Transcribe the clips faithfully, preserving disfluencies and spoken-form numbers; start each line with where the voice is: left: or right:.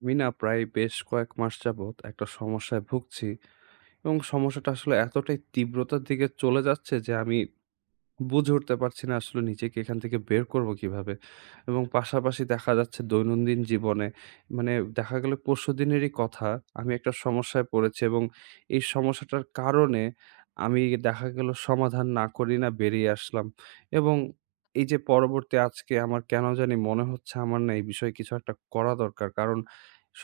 right: আমি না প্রায় বেশ কয়েক মাস যাবৎ একটা সমস্যায় ভুগছি, এবং সমস্যাটা আসলে এতটাই তীব্রতার দিকে চলে যাচ্ছে যে আমি বুঝে উঠতে পারছি না আসলে নিজেকে এখান থেকে বের করবো কিভাবে? এবং পাশাপাশি দেখা যাচ্ছে দৈনন্দিন জীবনে, মানে, দেখা গেল পরশুদিনেরই কথা, আমি একটা সমস্যায় পড়েছি, এবং এই সমস্যাটার কারণে আমি দেখা গেল সমাধান না করেই না বেরিয়ে আসলাম। এবং এই যে পরবর্তী আজকে আমার কেন জানি মনে হচ্ছে আমার না এই বিষয়ে কিছু একটা করা দরকার। কারণ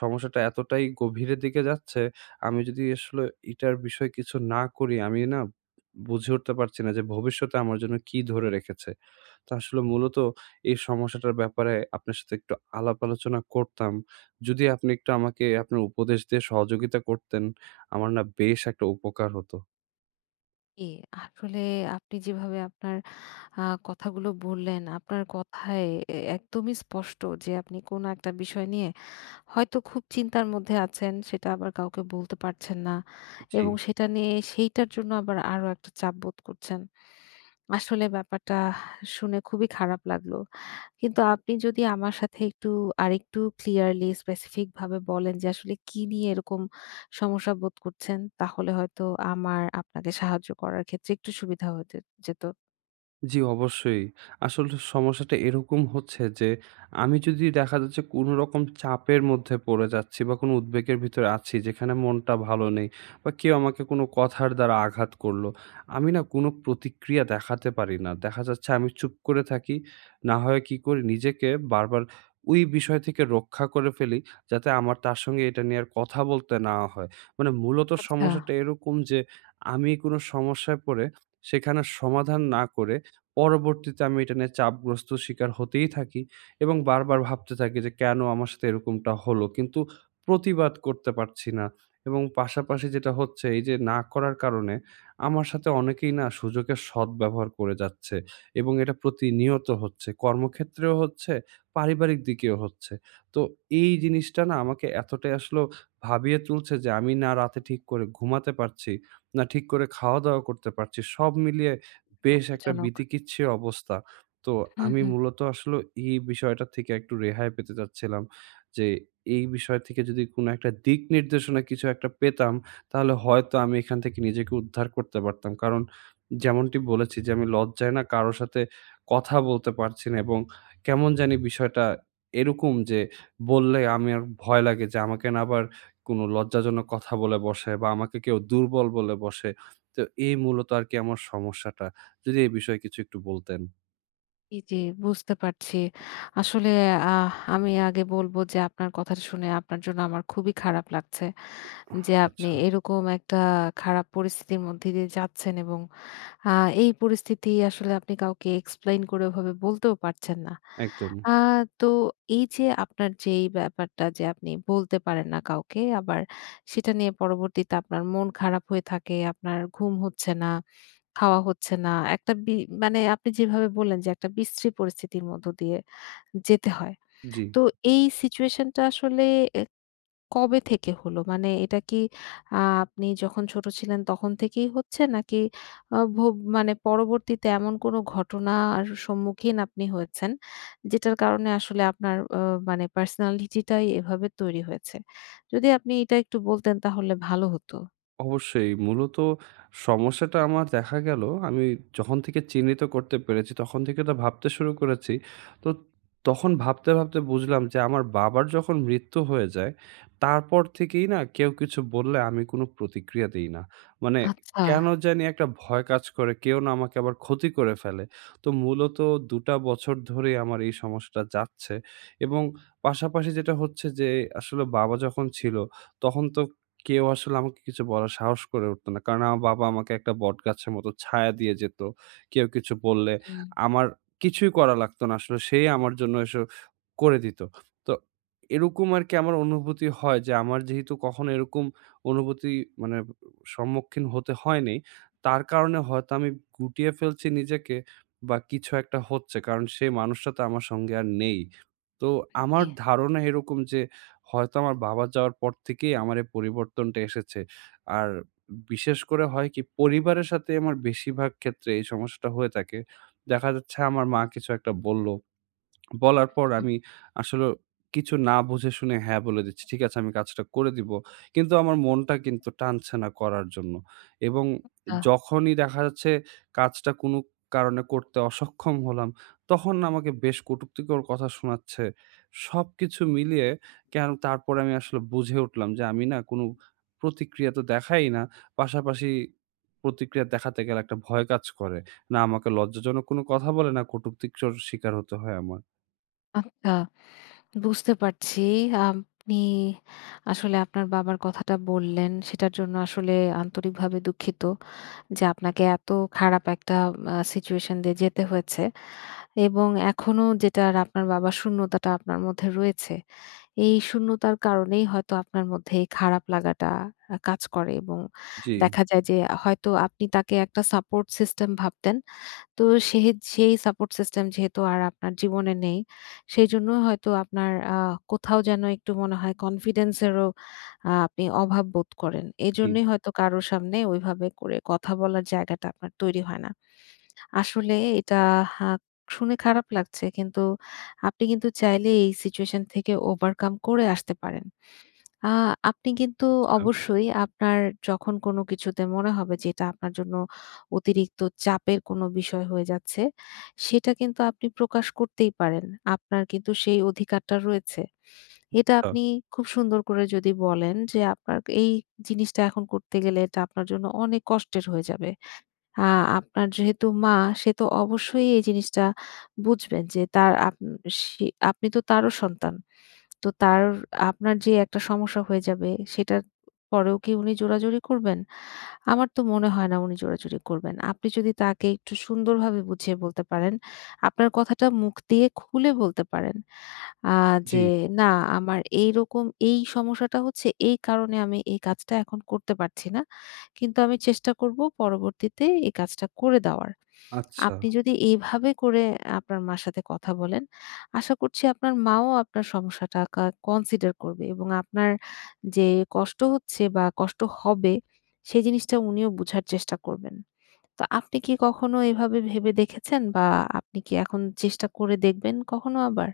right: সমস্যাটা এতটাই গভীরের দিকে যাচ্ছে, আমি যদি আসলে এটার বিষয়ে কিছু না করি, আমি না বুঝে উঠতে পারছি না যে ভবিষ্যতে আমার জন্য কি ধরে রেখেছে। তো আসলে মূলত এই সমস্যাটার ব্যাপারে আপনার সাথে একটু আলাপ আলোচনা করতাম। যদি আপনি একটু আমাকে আপনার উপদেশ দিয়ে সহযোগিতা করতেন, আমার না বেশ একটা উপকার হতো।
left: জি, আসলে আপনি যেভাবে আপনার আ কথাগুলো বললেন, আপনার কথায় এ একদমই স্পষ্ট যে আপনি কোন একটা বিষয় নিয়ে হয়তো খুব চিন্তার মধ্যে আছেন, সেটা আবার কাউকে বলতে পারছেন না
right: জি।
left: এবং সেটা নিয়ে সেইটার জন্য আবার আরো একটা চাপ বোধ করছেন। আসলে ব্যাপারটা শুনে খুবই খারাপ লাগলো। কিন্তু আপনি যদি আমার সাথে একটু আরেকটু ক্লিয়ারলি স্পেসিফিক ভাবে বলেন যে আসলে কি নিয়ে এরকম সমস্যা বোধ করছেন, তাহলে হয়তো আমার আপনাকে সাহায্য করার ক্ষেত্রে একটু সুবিধা হতে যেত।
right: জি, অবশ্যই। আসলে সমস্যাটা এরকম হচ্ছে যে, আমি যদি দেখা যাচ্ছে কোনো রকম চাপের মধ্যে পড়ে যাচ্ছি বা কোনো উদ্বেগের ভিতরে আছি যেখানে মনটা ভালো নেই, বা কেউ আমাকে কোনো কথার দ্বারা আঘাত করলো, আমি না কোনো প্রতিক্রিয়া দেখাতে পারি না। দেখা যাচ্ছে আমি চুপ করে থাকি। না হয় কি করি, নিজেকে বারবার ওই বিষয় থেকে রক্ষা করে ফেলি, যাতে আমার তার সঙ্গে এটা নিয়ে আর কথা বলতে না হয়। মানে মূলত
left: আচ্ছা।
right: সমস্যাটা এরকম যে, আমি কোনো সমস্যায় পড়ে সেখানে সমাধান না করে পরবর্তীতে আমি এটা নিয়ে চাপগ্রস্ত শিকার হতেই থাকি, এবং বারবার ভাবতে থাকি যে কেন আমার সাথে এরকমটা হলো, কিন্তু প্রতিবাদ করতে পারছি না। এবং পাশাপাশি যেটা হচ্ছে, এই যে না করার কারণে আমার সাথে অনেকেই না সুযোগের সদ্ব্যবহার করে যাচ্ছে, এবং এটা প্রতিনিয়ত হচ্ছে, কর্মক্ষেত্রেও হচ্ছে, পারিবারিক দিকেও হচ্ছে। তো এই জিনিসটা না আমাকে এতটাই আসলে ভাবিয়ে তুলছে যে আমি না রাতে ঠিক করে ঘুমাতে পারছি, না ঠিক করে খাওয়া দাওয়া করতে পারছি, সব মিলিয়ে বেশ একটা
left: দুঃখজনক।
right: বিতিকিচ্ছির অবস্থা। তো
left: হু,
right: আমি
left: হু।
right: মূলত আসলে এই বিষয়টা থেকে একটু রেহাই পেতে চাচ্ছিলাম। যে এই বিষয় থেকে যদি কোনো একটা দিক নির্দেশনা কিছু একটা পেতাম, তাহলে হয়তো আমি এখান থেকে নিজেকে উদ্ধার করতে পারতাম। কারণ যেমনটি বলেছি যে আমি লজ্জায় না কারো সাথে কথা বলতে পারছি না, এবং কেমন জানি বিষয়টা এরকম যে বললে আমার ভয় লাগে যে আমাকে না আবার কোনো লজ্জাজনক কথা বলে বসে, বা আমাকে কেউ দুর্বল বলে বসে। তো এই মূলত আরকি আমার সমস্যাটা। যদি এই বিষয়ে কিছু একটু বলতেন?
left: জি, জি, বুঝতে পারছি। আসলে আহ আমি আগে বলবো যে আপনার কথা শুনে আপনার জন্য আমার খুবই খারাপ লাগছে। যে আপনি
right: আচ্ছা,
left: এরকম একটা খারাপ পরিস্থিতির মধ্যে দিয়ে যাচ্ছেন এবং আ এই পরিস্থিতি আসলে আপনি কাউকে এক্সপ্লেইন করে ওভাবে বলতেও পারছেন না।
right: একদম।
left: আ তো এই যে আপনার যে এই ব্যাপারটা যে আপনি বলতে পারেন না কাউকে, আবার সেটা নিয়ে পরবর্তীতে আপনার মন খারাপ হয়ে থাকে, আপনার ঘুম হচ্ছে না। খাওয়া হচ্ছে না। একটা বি মানে আপনি যেভাবে বললেন যে একটা বিশ্রী পরিস্থিতির মধ্য দিয়ে যেতে হয়।
right: জি।
left: তো এই সিচুয়েশন টা আসলে এ কবে থেকে হলো? মানে এটা কি আ আপনি যখন ছোট ছিলেন তখন থেকেই হচ্ছে? নাকি আ ভব মানে পরবর্তীতে এমন কোনো ঘটনার সম্মুখীন আপনি হয়েছেন, যেটার কারণে আসলে আপনার অ মানে পার্সোনালিটি টাই এভাবে তৈরি হয়েছে? যদি আপনি এটা একটু বলতেন তাহলে ভালো হতো।
right: অবশ্যই। মূলত সমস্যাটা আমার দেখা গেল, আমি যখন থেকে চিহ্নিত করতে পেরেছি তখন থেকে তো ভাবতে শুরু করেছি। তো তখন ভাবতে, ভাবতে বুঝলাম যে আমার বাবার যখন মৃত্যু হয়ে যায়, তারপর থেকেই না কেউ কিছু বললে আমি কোনো প্রতিক্রিয়া দেই না। মানে
left: আচ্ছা।
right: কেন জানি একটা ভয় কাজ করে, কেউ না আমাকে আবার ক্ষতি করে ফেলে। তো মূলত দুই টা বছর ধরেই আমার এই সমস্যাটা যাচ্ছে, এবং পাশাপাশি যেটা হচ্ছে যে আসলে বাবা যখন ছিল তখন তো কেউ আসলে আমাকে কিছু বলার সাহস করে উঠত না। কারণ আমার বাবা আমাকে একটা বটগাছের মতো ছায়া দিয়ে যেত। কেউ কিছু বললে
left: হুম।
right: আমার কিছুই করা লাগতো না। আসলে সেই আমার জন্য এসব করে দিত। তো এরকম আরকি আমার অনুভূতি হয় যে, আমার যেহেতু কখনো এরকম অনুভূতি, মানে সম্মুখীন হতে হয়নি, তার কারণে হয়তো আমি গুটিয়ে ফেলছি নিজেকে বা কিছু একটা হচ্ছে। কারণ সেই মানুষটা তো আমার সঙ্গে আর নেই। তো আমার
left: জি।
right: ধারণা এরকম যে হয়তো আমার বাবা যাওয়ার পর থেকেই আমার এই পরিবর্তনটা এসেছে। আর বিশেষ করে হয় কি, পরিবারের সাথে আমার বেশিরভাগ ক্ষেত্রে এই সমস্যাটা হয়ে থাকে। দেখা যাচ্ছে আমার মা কিছু একটা বলল, বলার পর আমি আসলেও কিছু না বুঝে শুনে হ্যাঁ বলে দিচ্ছি। ঠিক আছে, আমি কাজটা করে দিব। কিন্তু আমার মনটা কিন্তু টানছে না করার জন্য। এবং
left: আ
right: যখনই দেখা যাচ্ছে কাজটা কোনো কারণে করতে অসক্ষম হলাম, তখন না আমাকে বেশ কটুক্তিকর কথা শোনাচ্ছে। সবকিছু মিলিয়ে কেন তারপরে আমি আসলে বুঝে উঠলাম যে আমি না কোনো প্রতিক্রিয়া তো দেখাই না। পাশাপাশি প্রতিক্রিয়া দেখাতে গেলে একটা ভয় কাজ করে, না আমাকে লজ্জাজনক কোনো কথা বলে, না কটুক্তিকর শিকার হতে হয় আমার।
left: আচ্ছা। বুঝতে পারছি। আপনি আসলে আপনার বাবার কথাটা বললেন। সেটার জন্য আসলে আন্তরিকভাবে দুঃখিত যে আপনাকে এত খারাপ একটা আ সিচুয়েশন দিয়ে যেতে হয়েছে। এবং এখনো যেটার আপনার বাবার শূন্যতাটা আপনার মধ্যে রয়েছে। এই শূন্যতার কারণেই হয়তো আপনার মধ্যে এই খারাপ লাগাটা আ কাজ করে এবং
right: জি,
left: দেখা যায় যে হয়তো আপনি তাকে একটা সাপোর্ট সিস্টেম ভাবতেন। তো সে সেই সাপোর্ট সিস্টেম যেহেতু আর আপনার জীবনে নেই, সেজন্য হয়তো আপনার আ কোথাও যেন একটু মনে হয় কনফিডেন্স এরও আ আপনি অভাব বোধ করেন।
right: জি।
left: এজন্যই হয়তো কারো সামনে ওইভাবে করে কথা বলার জায়গাটা আপনার তৈরি হয় না। আসলে এটা হা শুনে খারাপ লাগছে কিন্তু আপনি কিন্তু চাইলে এই সিচুয়েশন থেকে ওভারকাম করে আসতে পারেন। আ আপনি কিন্তু
right: আচ্ছা,
left: অবশ্যই আপনার যখন কোনো কিছুতে মনে হবে যে এটা আপনার জন্য অতিরিক্ত চাপের কোনো বিষয় হয়ে যাচ্ছে, সেটা কিন্তু আপনি প্রকাশ করতেই পারেন। আপনার কিন্তু সেই অধিকারটা রয়েছে। এটা
right: আচ্ছা।
left: আপনি খুব সুন্দর করে যদি বলেন যে আপনার এই জিনিসটা এখন করতে গেলে এটা আপনার জন্য অনেক কষ্টের হয়ে যাবে। আ আপনার যেহেতু মা সে তো অবশ্যই এই জিনিসটা বুঝবেন যে তার আপ সে আপনি তো তারও সন্তান। তো তার আপনার যে একটা সমস্যা হয়ে যাবে, সেটার পরেও কি উনি জোরাজুরি করবেন? আমার তো মনে হয় না উনি জোরাজুরি করবেন। আপনি যদি তাকে একটু সুন্দরভাবে বুঝিয়ে বলতে পারেন, আপনার কথাটা মুখ দিয়ে খুলে বলতে পারেন। আ
right: জি,
left: যে না আমার এইরকম এই সমস্যাটা হচ্ছে এই কারণে আমি এই কাজটা এখন করতে পারছি না। কিন্তু আমি চেষ্টা করব পরবর্তীতে এই কাজটা করে দেওয়ার।
right: আচ্ছা।
left: আপনি যদি এইভাবে করে আপনার মার সাথে কথা বলেন, আশা করছি আপনার মাও আপনার সমস্যাটা কা কনসিডার করবে এবং আপনার যে কষ্ট হচ্ছে বা কষ্ট হবে সেই জিনিসটা উনিও বুঝার চেষ্টা করবেন। তো আপনি কি কখনো এভাবে ভেবে দেখেছেন? বা আপনি কি এখন চেষ্টা করে দেখবেন কখনো আবার?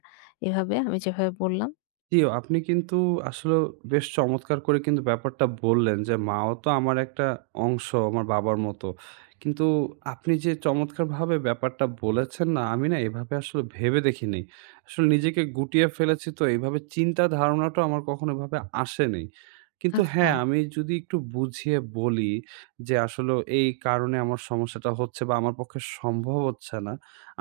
left: এভাবে আমি যেভাবে বললাম?
right: জি, আপনি কিন্তু আসলে বেশ চমৎকার করে কিন্তু ব্যাপারটা বললেন যে, মাও তো আমার একটা অংশ, আমার বাবার মতো। কিন্তু আপনি যে চমৎকারভাবে ব্যাপারটা বলেছেন না, আমি না এভাবে আসলে ভেবে দেখিনি। আসলে নিজেকে গুটিয়ে ফেলেছি তো এভাবে চিন্তা ধারণাটাও আমার কখনো এভাবে আসেনি। কিন্তু
left: আচ্ছা,
right: হ্যাঁ, আমি যদি একটু বুঝিয়ে বলি যে, আসলে এই কারণে আমার সমস্যাটা হচ্ছে বা আমার পক্ষে সম্ভব হচ্ছে না।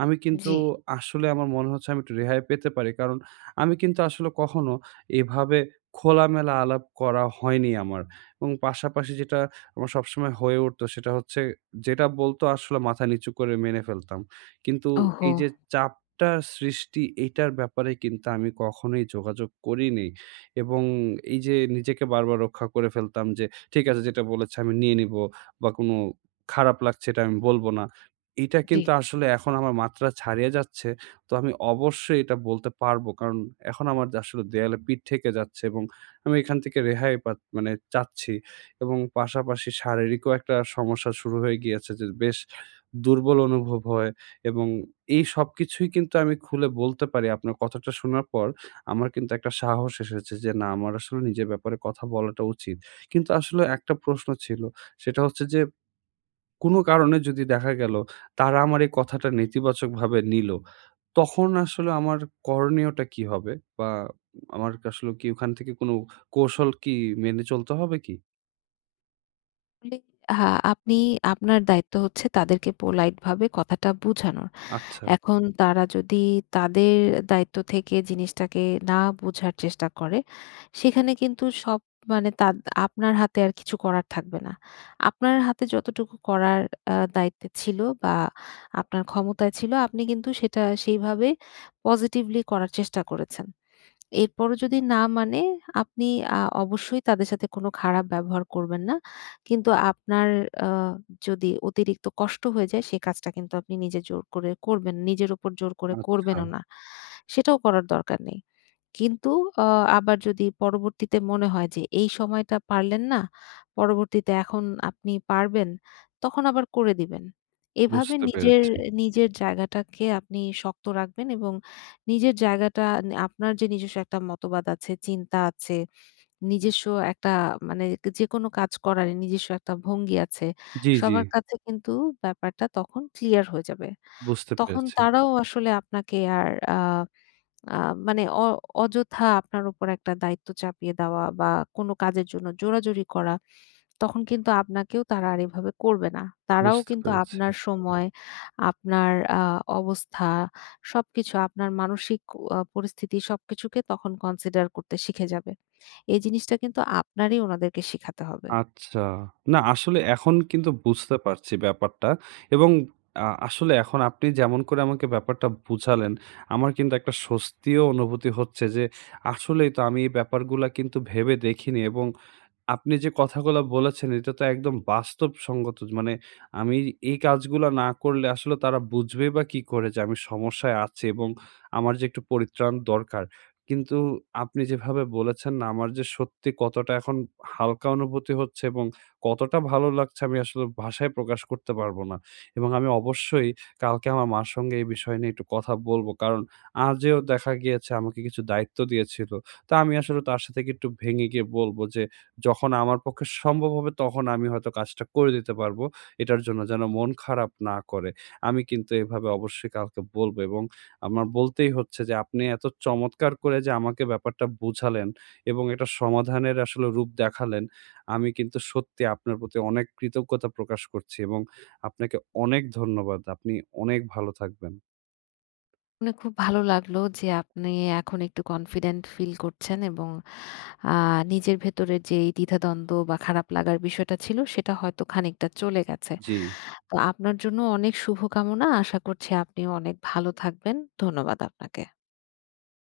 right: আমি কিন্তু
left: জি।
right: আসলে আমার মনে হচ্ছে আমি একটু রেহাই পেতে পারি। কারণ আমি কিন্তু আসলে কখনো এভাবে খোলামেলা আলাপ করা হয়নি আমার। এবং পাশাপাশি যেটা আমার সবসময় হয়ে উঠতো সেটা হচ্ছে, যেটা বলতো আসলে মাথা নিচু করে মেনে ফেলতাম। কিন্তু
left: ওহো!
right: এই যে চাপটা সৃষ্টি, এইটার ব্যাপারে কিন্তু আমি কখনোই যোগাযোগ করিনি। এবং এই যে নিজেকে বারবার রক্ষা করে ফেলতাম যে, ঠিক আছে যেটা বলেছে আমি নিয়ে নিবো, বা কোনো খারাপ লাগছে এটা আমি বলব না। এটা
left: জি।
right: কিন্তু আসলে এখন আমার মাত্রা ছাড়িয়ে যাচ্ছে। তো আমি অবশ্যই এটা বলতে পারবো। কারণ এখন আমার যে আসলে দেয়ালে পিঠ ঠেকে যাচ্ছে, এবং আমি এখান থেকে রেহাই পা মানে চাচ্ছি, এবং পাশাপাশি শারীরিকও একটা সমস্যা শুরু হয়ে গিয়েছে যে বেশ দুর্বল অনুভব হয়, এবং এই সবকিছুই কিন্তু আমি খুলে বলতে পারি। আপনার কথাটা শোনার পর আমার কিন্তু একটা সাহস এসেছে যে, না, আমার আসলে নিজের ব্যাপারে কথা বলাটা উচিত। কিন্তু আসলে একটা প্রশ্ন ছিল। সেটা হচ্ছে যে, কোনো কারণে যদি দেখা গেল তারা আমার এই কথাটা নেতিবাচকভাবে নিল, তখন আসলে আমার করণীয়টা কি হবে? বা আমার আসলে কি ওখান থেকে কোনো কৌশল কি মেনে চলতে হবে কি?
left: আসলে, হ্যাঁ, আপনি আপনার দায়িত্ব হচ্ছে তাদেরকে পোলাইট ভাবে কথাটা বুঝানোর।
right: আচ্ছা,
left: এখন তারা যদি তাদের দায়িত্ব থেকে জিনিসটাকে না বোঝার চেষ্টা করে, সেখানে কিন্তু সব মানে তাদ আপনার হাতে আর কিছু করার থাকবে না। আপনার হাতে যতটুকু করার আ দায়িত্বে ছিল বা আপনার ক্ষমতায় ছিল, আপনি কিন্তু সেটা সেইভাবে পজিটিভলি করার চেষ্টা করেছেন। এরপরও যদি না মানে আপনি আ অবশ্যই তাদের সাথে কোনো খারাপ ব্যবহার করবেন না। কিন্তু আপনার আ যদি অতিরিক্ত কষ্ট হয়ে যায় সে কাজটা কিন্তু আপনি নিজে জোর করে করবেন নিজের উপর জোর করে
right: আচ্ছা,
left: করবেনও না। সেটাও করার দরকার নেই। কিন্তু আ আবার যদি পরবর্তীতে মনে হয় যে এই সময়টা পারলেন না, পরবর্তীতে এখন আপনি পারবেন, তখন আবার করে দিবেন। এভাবে
right: বুঝতে
left: নিজের,
right: পেরেছি।
left: নিজের জায়গাটাকে আপনি শক্ত রাখবেন এবং নিজের জায়গাটা নে আপনার যে নিজস্ব একটা মতবাদ আছে, চিন্তা আছে, নিজস্ব একটা মানে যেকোনো কাজ করার নিজস্ব একটা ভঙ্গি আছে।
right: জি, জি,
left: সবার কাছে কিন্তু ব্যাপারটা তখন ক্লিয়ার হয়ে যাবে।
right: বুঝতে
left: তখন
right: পেরেছি,
left: তারাও আসলে আপনাকে আর আ আ মানে অ অযথা আপনার উপর একটা দায়িত্ব চাপিয়ে দেওয়া বা কোন কাজের জন্য জোরাজুরি করা, তখন কিন্তু আপনাকেও তারা আর এভাবে করবে না। তারাও
right: বুঝতে
left: কিন্তু
right: পেরেছি।
left: আপনার সময়, আপনার আ অবস্থা সবকিছু আপনার মানসিক আ পরিস্থিতি সবকিছুকে তখন কনসিডার করতে শিখে যাবে। এই জিনিসটা কিন্তু আপনারই উনাদেরকে শিখাতে হবে।
right: আচ্ছা। না, আসলে এখন কিন্তু বুঝতে পারছি ব্যাপারটা, এবং আ আসলে এখন আপনি যেমন করে আমাকে ব্যাপারটা বুঝালেন, আমার কিন্তু একটা স্বস্তিও অনুভূতি হচ্ছে যে আসলেই তো আমি এই ব্যাপারগুলা কিন্তু ভেবে দেখিনি, এবং আপনি যে কথাগুলা বলেছেন এটা তো একদম বাস্তবসঙ্গত। মানে আমি এই কাজগুলা না করলে আসলে তারা বুঝবেই বা কি করে যে আমি সমস্যায় আছি, এবং আমার যে একটু পরিত্রাণ দরকার। কিন্তু আপনি যেভাবে বলেছেন না, আমার যে সত্যি কতটা এখন হালকা অনুভূতি হচ্ছে, এবং কতটা ভালো লাগছে আমি আসলে ভাষায় প্রকাশ করতে পারব না। এবং আমি অবশ্যই কালকে আমার মার সঙ্গে এই বিষয় নিয়ে একটু কথা বলব। কারণ আজও দেখা গিয়েছে আমাকে কিছু দায়িত্ব দিয়েছিল। তা আমি আসলে তার সাথে কি একটু ভেঙে গিয়ে বলব যে, যখন আমার পক্ষে সম্ভব হবে তখন আমি হয়তো কাজটা করে দিতে পারবো। এটার জন্য যেন মন খারাপ না করে। আমি কিন্তু এভাবে অবশ্যই কাউকে বলবো, এবং আমার বলতেই হচ্ছে যে আপনি এত চমৎকার করে যে আমাকে ব্যাপারটা বুঝালেন, এবং এটা সমাধানের আসলে রূপ দেখালেন। আমি কিন্তু সত্যি আপনার প্রতি অনেক কৃতজ্ঞতা প্রকাশ করছি, এবং আপনাকে অনেক ধন্যবাদ। আপনি অনেক ভালো থাকবেন।
left: শুনে খুব ভালো লাগলো যে আপনি এখন একটু কনফিডেন্ট ফিল করছেন এবং আ নিজের ভেতরে যেই দ্বিধাদ্বন্দ্ব বা খারাপ লাগার বিষয়টা ছিল সেটা হয়তো খানিকটা চলে গেছে।
right: জি।
left: তো আপনার জন্য অনেক শুভকামনা। আশা করছি আপনিও অনেক ভালো থাকবেন। ধন্যবাদ আপনাকে।